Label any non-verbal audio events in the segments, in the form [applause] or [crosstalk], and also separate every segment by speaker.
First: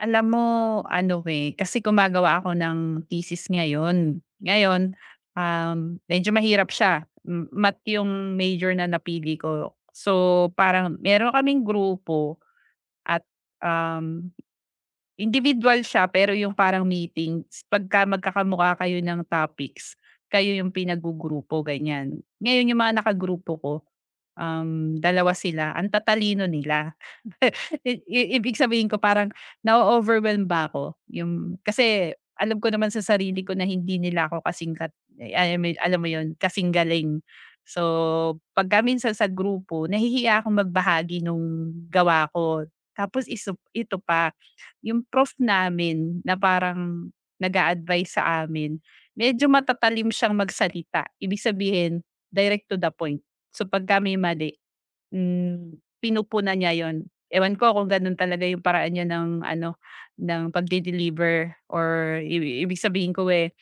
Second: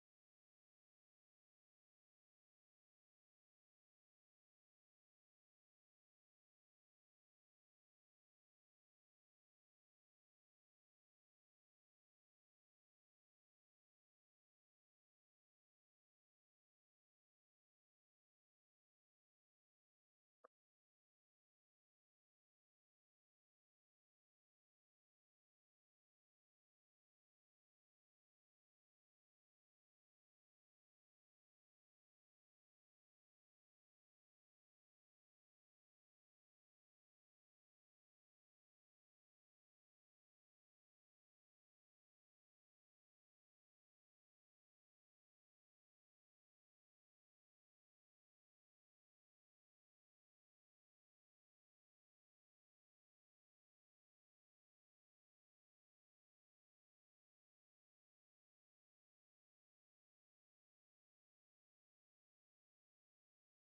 Speaker 1: Alam mo ano, eh, kasi gumagawa ako ng thesis ngayon. Ngayon, medyo mahirap siya, math yung major na napili ko. So, parang meron kaming grupo at, um, individual siya, pero yung parang meetings, pagka magkakamukha kayo ng topics, kayo yung pinaggugrupo, ganyan. Ngayon yung mga nakagrupo ko, dalawa sila, ang tatalino nila. I ibig sabihin ko, parang na overwhelm ba ako, yung kasi alam ko naman sa sarili ko na hindi nila ako kasing kat I mean, alam mo yun, kasing galing. So, pagka minsan sa grupo, nahihiya akong magbahagi nung gawa ko. Tapos ito pa, yung prof namin na parang nag a sa amin, medyo matatalim siyang magsalita. Ibig sabihin, direct to the point. So, pagka may mali, pinupunan niya 'yun. Ewan ko kung gano'n talaga yung paraan niya ng ano, ng pagde-deliver, or ibig sabihin ko, eh,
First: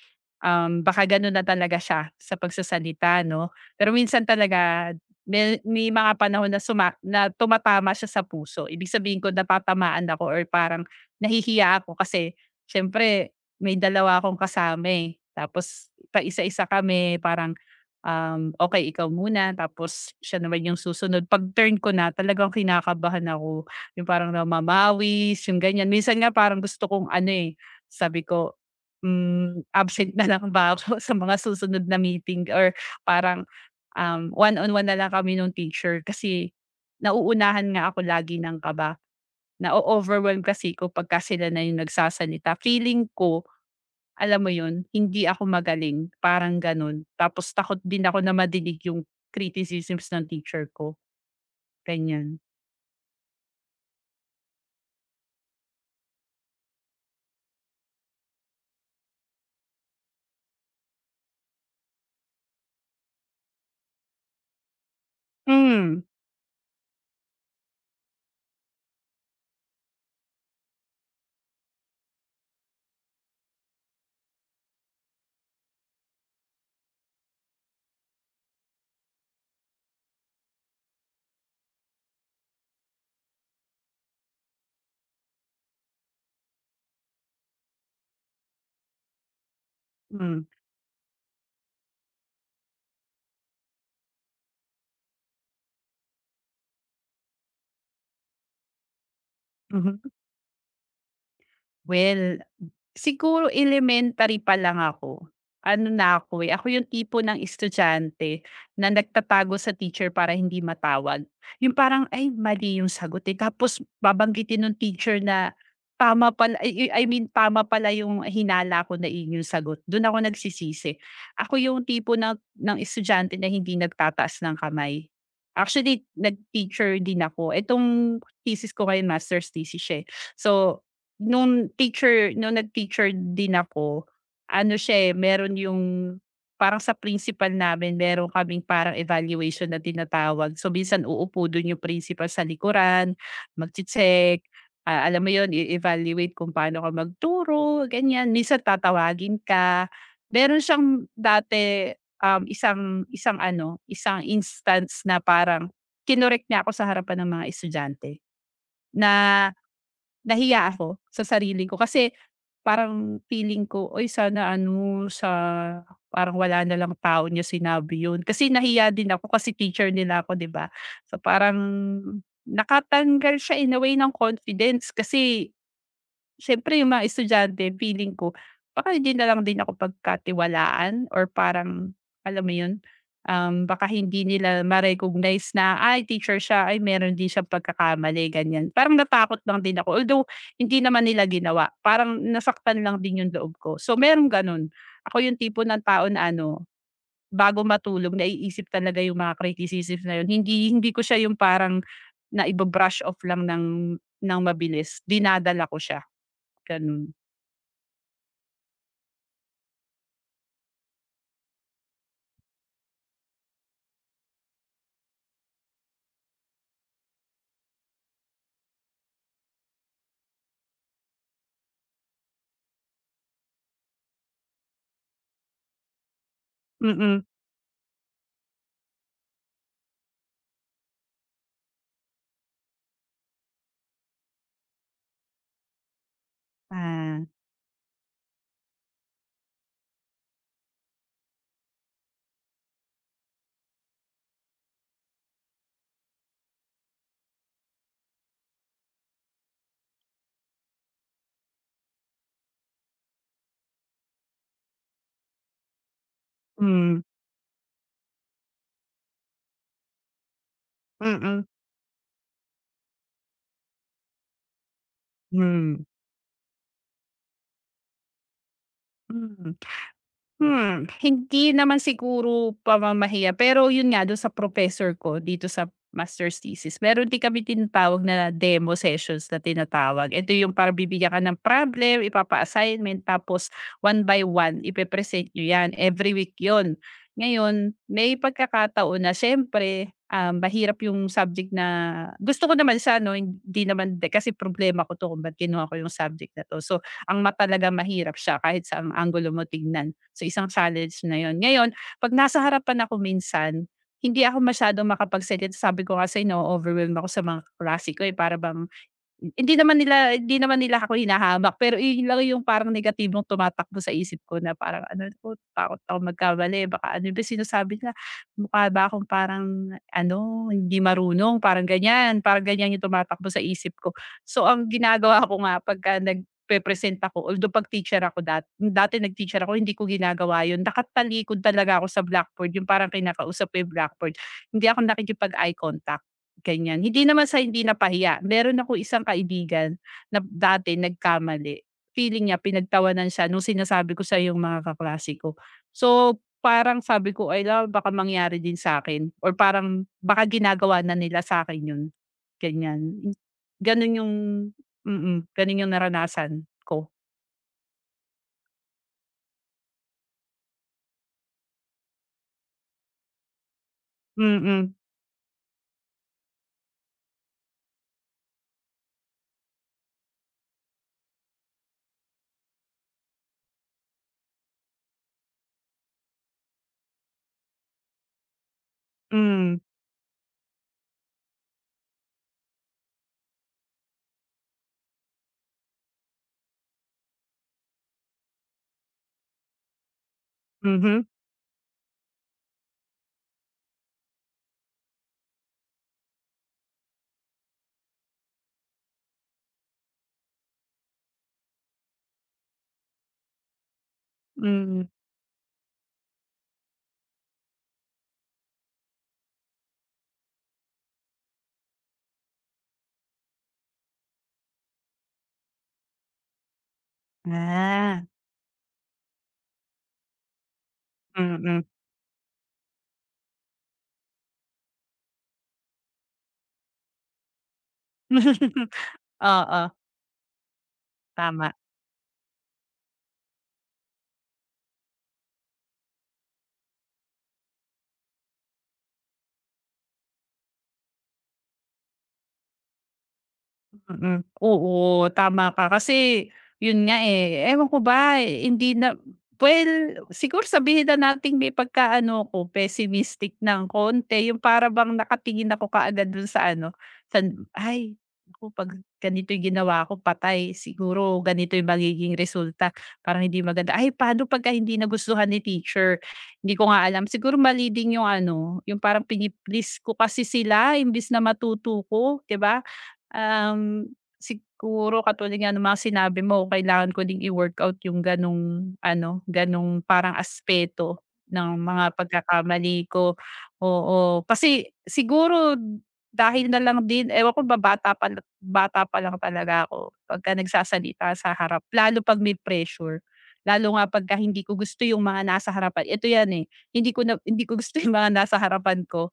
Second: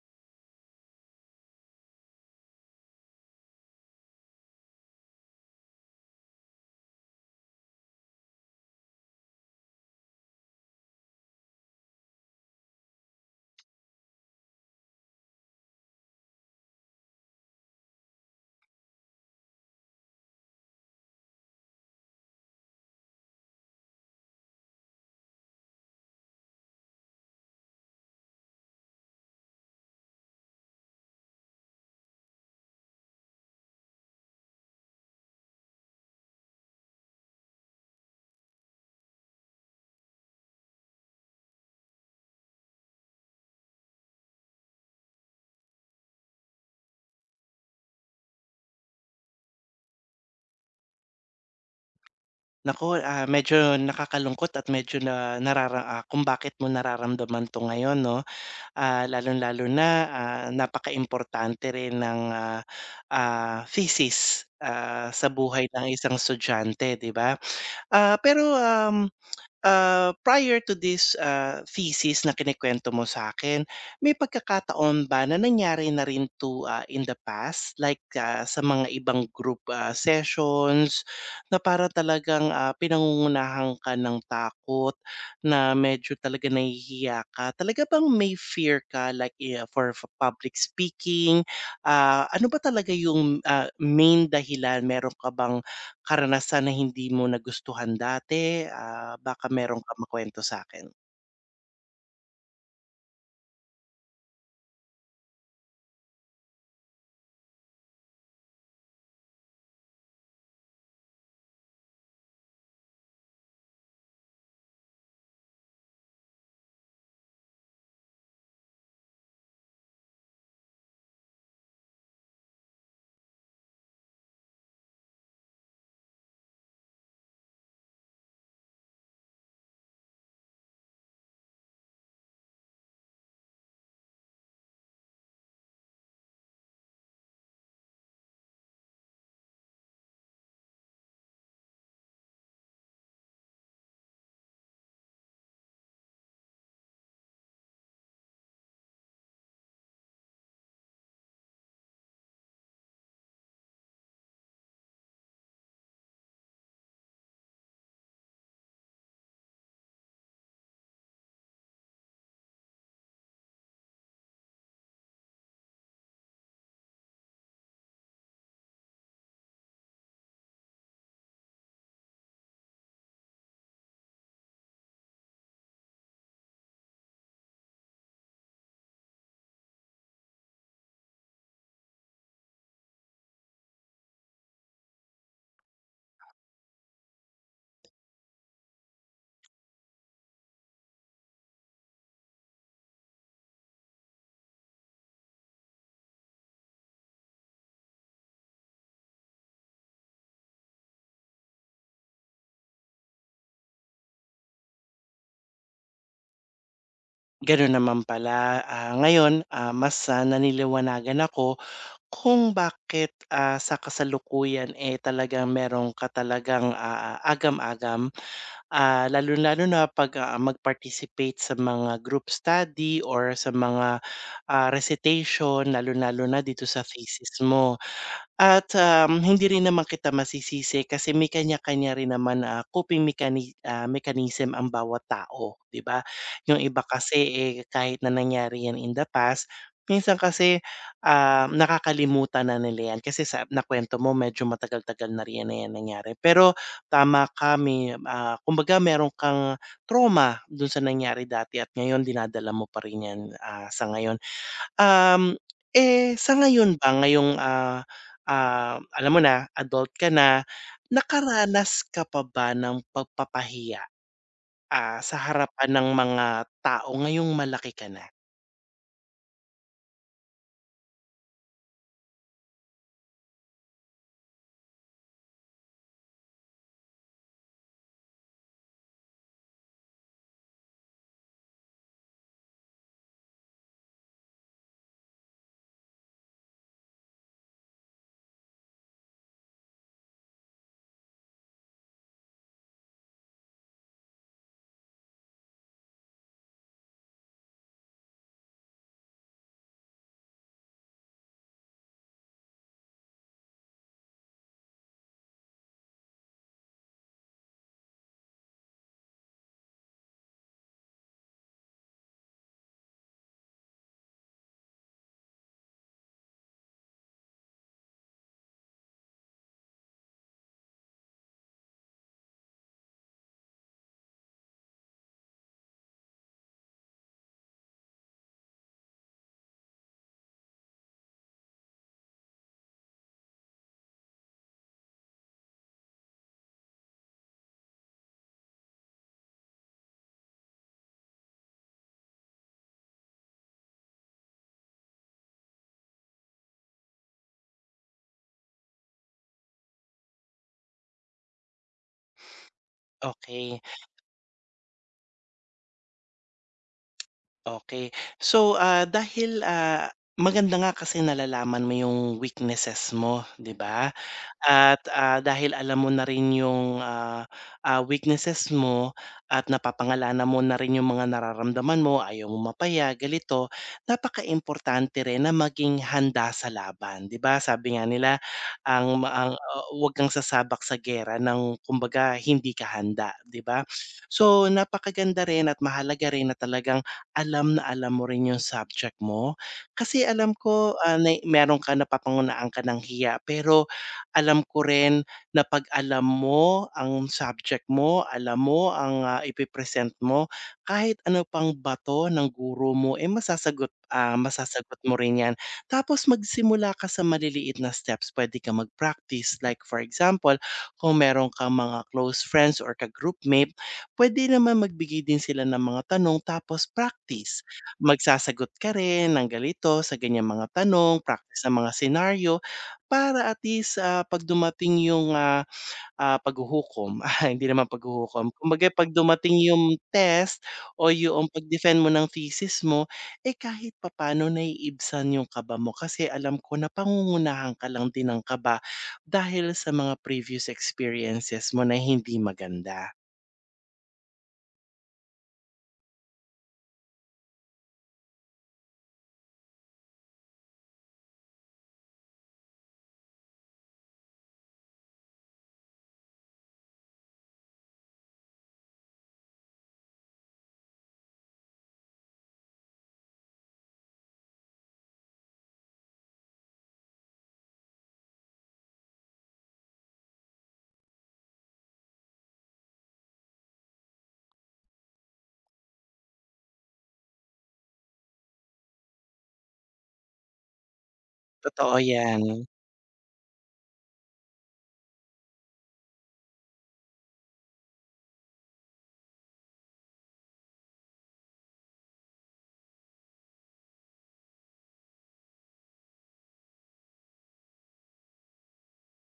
Speaker 1: baka gano'n na talaga siya sa pagsasalita 'no. Pero minsan talaga may mga panahon na suma na tumatama siya sa puso. Ibig sabihin ko, natatamaan ako, or parang nahihiya ako kasi siyempre may dalawa akong kasama, eh, tapos paisa-isa kami, parang, okey, ikaw muna, tapos siya naman yung susunod. 'Pag turn ko na, talagang kinakabahan ako, yung parang namamawis, yung ganyan. Minsan nga parang gusto kong ano, eh, sabi ko, absent na lang ba ako [laughs] sa mga susunod na meeting, or parang, one on one na lang kami nung teacher, kasi nauunahan nga ako lagi ng kaba. Na-o-overwhelm kasi ko pagka sila na yung nagsasalita. Feeling ko, alam mo 'yun, hindi ako magaling, parang gano'n. Tapos takot din ako na madinig yung criticisms ng teacher ko, ganiyan.
Speaker 2: Naku, medyo nakakalungkot at medyo kung bakit mo nararamdaman 'to ngayon 'no. Lalong-lalo na, napakaimportante rin ng, thesis, sa buhay ng
Speaker 1: Hmm,
Speaker 2: isang estudyante, 'di ba? Pero, prior to this, thesis na kinukuwento mo sa akin, may pagkakataon ba na nangyari na rin 'to, in the past? Like, sa mga ibang group, sessions na para talagang, pinangungunahan ka ng takot na medyo talaga nahihiya ka. Talaga bang may fear ka like, for
Speaker 1: hmm,
Speaker 2: public speaking? Ano ba talaga yung, main dahilan? Meron ka bang karanasan na hindi mo nagustuhan dati, baka meron kang
Speaker 1: mhm.
Speaker 2: sa akin?
Speaker 1: Well, siguro elementary pa lang ako. Ano na ako, eh, ako yung tipo ng estudyante na nagtatago sa teacher para hindi matawag. Yung parang, "Ay, mali yung sagot, eh." Tapos babanggitin ng teacher na tama pala, ay, I mean, tama pala yung hinala ko na iyon yung sagot. Dun ako nagsisisi. Ako yung tipo ng estudyante na hindi nagtataas ng kamay. Actually, nag-teacher din ako. Itong thesis ko ngayon, master's thesis siya, eh. So, nung nag-teacher din ako, ano siya, eh, meron yung parang, sa principal namin, meron kaming parang evaluation na tinatawag. So, minsan uupo dun yung principal sa likuran, magche-check, alam mo yun, i-evaluate kung paano ka magturo, ganyan. Minsan tatawagin ka. Meron siyang dati, isang isang ano, isang instance na parang kinorek niya ako sa harapan ng mga estudyante, na nahiya ako sa sarili ko, kasi parang feeling ko, oy sana ano, sa parang wala na lang tao niya sinabi yun." Kasi nahiya din ako kasi teacher nila ako, 'di ba? So, parang nakatanggal siya in a way ng confidence, kasi siyempre yung mga estudyante, feeling ko baka hindi na lang din ako pagkatiwalaan, or parang, alam mo yun, baka hindi nila ma-recognize na, ay, teacher siya, ay, meron din siyang pagkakamali, ganyan. Parang natakot lang din ako, although hindi naman nila ginawa, parang nasaktan lang din yung loob ko. So, merong ganun. Ako yung tipo ng tao na ano, bago matulog, naiisip talaga yung mga criticisms na yun. Hindi hindi ko siya yung parang na iba off lang ng mabilis, dinadala ko siya. Ganun.
Speaker 2: Gano'n naman pala, ngayon, mas, naniliwanagan ako kung bakit, sa kasalukuyan, talagang meron ka talagang, agam-agam, lalong-lalo na 'pag, mag-participate sa mga group study or sa mga, recitation, lalong-lalo na dito sa
Speaker 1: Mm.
Speaker 2: thesis mo. At, hindi rin naman kita masisisi kasi may kanya-kanya rin naman na coping mechanism ang bawat tao, 'di ba? Yung iba kasi,
Speaker 1: Ah.
Speaker 2: kahit na nangyari yan in the past, minsan kasi, nakakalimutan na nila yan kasi sa nakwento mo medyo matagal-tagal na rin yan, na yan nangyari. Pero tama ka may, kumbaga meron kang trauma dun sa nangyari dati at ngayon dinadala mo pa rin yan, sa ngayon. Um, sa ngayon ba
Speaker 1: Hmm,
Speaker 2: ngayong, alam mo na, adult ka na,
Speaker 1: mm,
Speaker 2: nakaranas ka pa ba ng pagpapahiya, sa harapan
Speaker 1: hmm,
Speaker 2: ng mga tao ngayong malaki ka na?
Speaker 1: hmm. Hmm, hindi naman siguro pamamahiya, pero yun nga dun sa professor ko dito sa master's thesis, meron din kami tinatawag na demo sessions na tinatawag. Ito yung parang bibigyan ka ng problem, ipapa-assignment, tapos one by one ipe-present nyo yan, every week yon. Ngayon, may pagkakataon na, siyempre, mahirap yung subject na gusto ko naman sa 'no, hindi naman kasi problema ko 'to kung ba't kinuha ko yung subject na 'to. So, ang math talaga, mahirap siya kahit sa ang anggulo mo tignan. So, isang challenge na yon. Ngayon, 'pag nasa harapan ako minsan, hindi ako masyadong makapagsalita. Sabi ko kasi, no, na overwhelm ako sa mga kaklase ko, eh, para bang hindi naman nila ako hinahamak, pero iyon lang yung parang negatibong tumatakbo sa isip ko, na parang ano ko, takot ako magkamali, baka ano ba sinasabi nila, mukha ba akong parang ano, hindi marunong, parang ganyan yung tumatakbo sa isip ko. So, ang ginagawa ko nga pagka nagpe-present ako, although 'pag teacher ako, dati nag-teacher ako, hindi ko ginagawa yun, nakatalikod talaga ako sa blackboard, yung parang kinakausap ko yung blackboard. Hindi ako nakikipag-eye contact. Ganyan, hindi naman sa hindi napahiya, meron ako isang kaibigan na dati nagkamali, feeling niya pinagtawanan siya nung sinasabi ko sa yung mga kaklase ko. So, parang sabi ko, ay, "Hala, baka mangyari din sa akin, or parang baka ginagawa na nila sa akin yun, ganyan.
Speaker 2: Okay.
Speaker 1: Ganun yung ganun yung naranasan ko.
Speaker 2: Okay. So, dahil, maganda nga kasi nalalaman mo yung weaknesses mo, 'di ba?
Speaker 1: Mm-mm.
Speaker 2: At, dahil alam mo na rin yung, weaknesses mo at napapangalanan mo na rin yung mga nararamdaman mo, ayaw mong mapaya. Napaka importante rin na maging handa sa laban, 'di ba? Sabi nga nila,
Speaker 1: Mm,
Speaker 2: huwag kang sasabak sa giyera ng kumbaga hindi ka handa, 'di ba? So, napakaganda rin at mahalaga rin na talagang alam na alam mo rin yung subject mo. Kasi alam
Speaker 1: hmm,
Speaker 2: ko,
Speaker 1: mhm,
Speaker 2: na meron ka napapangunahan ka ng hiya pero alam ko rin na 'pag alam mo ang subject mo, alam mo ang, ipe-present mo, kahit ano pang bato ng guro mo, masasagot
Speaker 1: mm.
Speaker 2: mo rin 'yan. Tapos magsimula ka sa maliliit na steps. Pwede ka mag-practice like for example, kung meron ka mga close friends or ka-groupmate, pwede naman magbigay din sila ng mga tanong tapos practice.
Speaker 1: Ah,
Speaker 2: Magsasagot ka rin ng ganito sa ganyang mga tanong, practice ng
Speaker 1: mm.
Speaker 2: mga senaryo para at least, 'pag dumating yung, paghuhukom, [laughs] hindi naman paghuhukom,
Speaker 1: [laughs]
Speaker 2: kumbaga 'pag dumating
Speaker 1: Oo,
Speaker 2: yung test o yung
Speaker 1: tama.
Speaker 2: pag-defend mo ng thesis mo, kahit papaano naiibsan yung kaba mo kasi alam ko na pangungunahan ka lang din ng kaba dahil sa mga previous experiences mo na hindi maganda.
Speaker 1: Mm, oo tama ka, kasi yun nga, eh, ewan ko ba, eh, hindi na, well, siguro sabihin na nating may pagka-ano ko, pessimistic ng konti, yung para bang nakatingin ako kaagad dun sa ano, sa, ay naku, 'pag ganito yung ginawa ko, patay, siguro ganito yung magiging resulta, parang hindi maganda. Ay, paano pagka hindi nagustuhan ni teacher? Hindi ko nga alam, siguro mali din yung ano, yung parang pini ko kasi sila imbis na matuto ko, 'di ba? Um, siguro katulad nga ng mga sinabi mo, kailangan ko ding i-workout yung ganong ano, ganong parang aspeto ng
Speaker 2: Totoo
Speaker 1: mga
Speaker 2: yan.
Speaker 1: pagkakamali ko, oo. Kasi siguro dahil na lang din, ewan ko ba, bata pa lang talaga ako pagka nagsasalita sa harap, lalo 'pag may pressure. Lalo nga pagka hindi ko gusto yung mga nasa harapan, ito yan, eh, hindi ko gusto [laughs] yung mga nasa harapan ko,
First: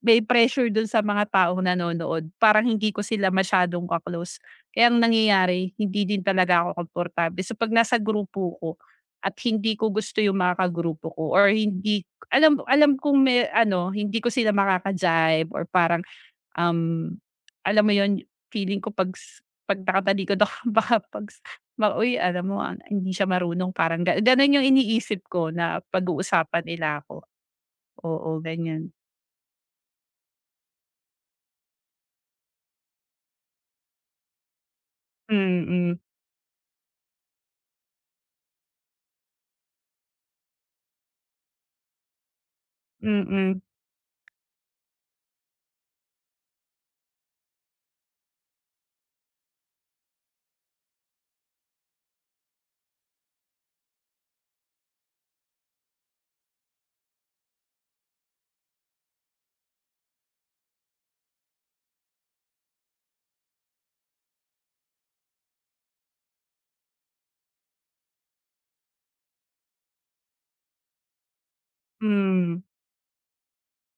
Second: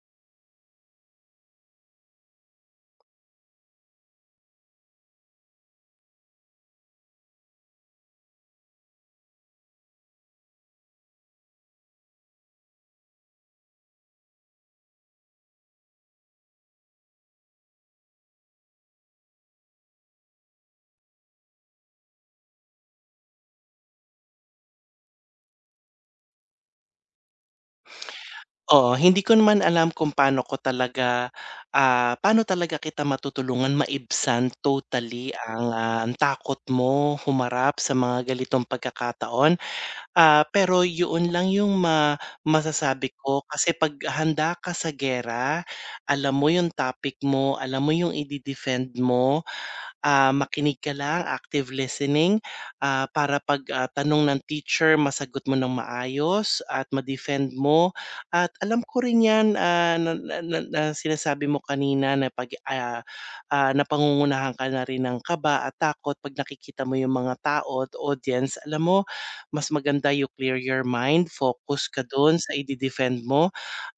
Speaker 1: may pressure dun sa mga taong nanonood, parang hindi ko sila masyadong ka-close. Kaya ang nangyayari, hindi din talaga ako komportable. So, 'pag nasa grupo ko at hindi ko gusto yung mga kagrupo ko, or hindi alam alam kong may ano, hindi ko sila makaka-jibe, or parang, um, alam mo yun, feeling ko 'pag 'pag nakatalikod ako, [laughs] baka 'pag ba, "Uy, alam mo, ah, hindi siya marunong." Parang ganun yung iniisip ko na pag-uusapan nila ako. Oo, ganyan.
Speaker 2: Oo, hindi ko naman alam kung paano talaga kita matutulungan maibsan totally ang,
Speaker 1: Mm,
Speaker 2: ah, ang takot mo humarap sa mga ganitong pagkakataon. Pero yun lang yung masasabi ko
Speaker 1: mm.
Speaker 2: kasi 'pag handa ka sa giyera, alam mo yung topic mo, alam mo yung ide-defend mo, makinig ka lang, active listening, para 'pag, tanong ng teacher masagot mo ng maayos at ma-defend mo. At alam ko rin 'yan, na na na na sinasabi mo kanina na 'pag, napangungunahan ka na rin ng kaba at takot 'pag nakikita mo yung mga tao at audience. Alam mo, mas maganda you clear your mind, focus ka dun sa
Speaker 1: Hmm,
Speaker 2: ide-defend mo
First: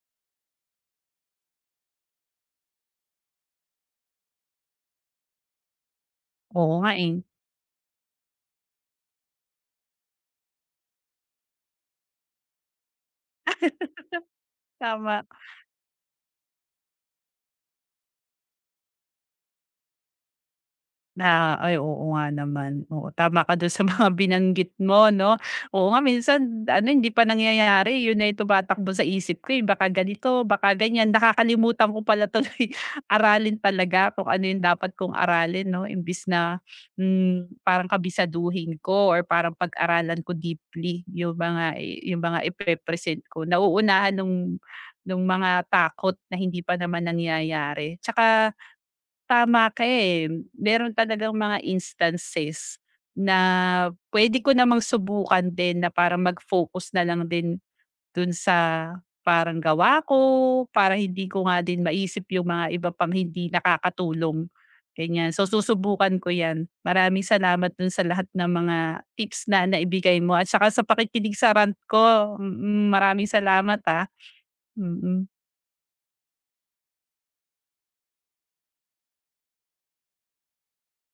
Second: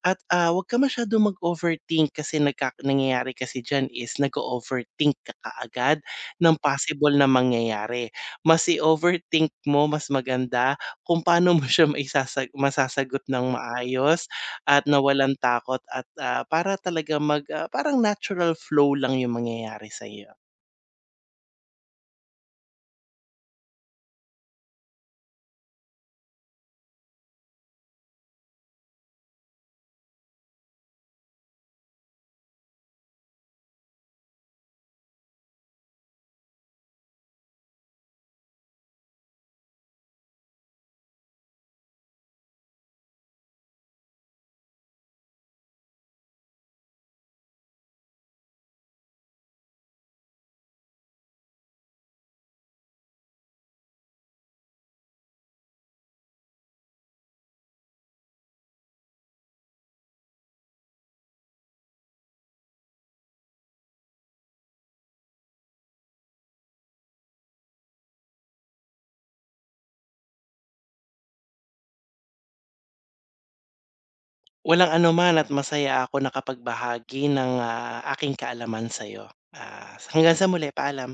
Speaker 2: at, huwag ka masyadong mag-overthink kasi nangyayari kasi diyan is nag overthink ka kaagad ng
Speaker 1: oo nga, eh.
Speaker 2: possible na mangyayari. Mas i-overthink mo, mas maganda kung paano mo siya masasagot ng maayos at nawalan
Speaker 1: Tama
Speaker 2: walang takot at, para talaga parang natural flow lang yung mangyayari sa iyo.
Speaker 1: na, ay, oo nga naman. Oo, tama ka dun sa [laughs] mga binanggit mo 'no. Oo nga, minsan ano, hindi pa nangyayari yun na yung tumatakbo sa isip ko, eh, baka ganito, baka ganyan. Nakakalimutan ko pala tuloy [laughs] aralin talaga kung ano yung dapat kong aralin 'no, imbis na, parang kabisaduhin ko or parang pag-aralan ko deeply yung mga iprepresent ko. Nauunahan nung mga takot na hindi pa naman nangyayari. Tsaka, tama ka, eh. Meron talagang mga instances na puwede ko namang subukan din na parang mag-focus na lang din dun sa parang gawa ko, para hindi ko nga din maisip yung mga iba pang hindi nakakatulong, ganyan. So, susubukan ko 'yan. Maraming salamat dun sa lahat ng mga tips na naibigay mo at saka sa pakikinig sa rant ko. Mm, mm, maraming salamat, ah.
Speaker 2: Walang
Speaker 1: Mm.
Speaker 2: anuman
Speaker 1: Mm.
Speaker 2: at masaya ako nakapagbahagi ng, aking kaalaman sa iyo. Hanggang sa muli, paalam.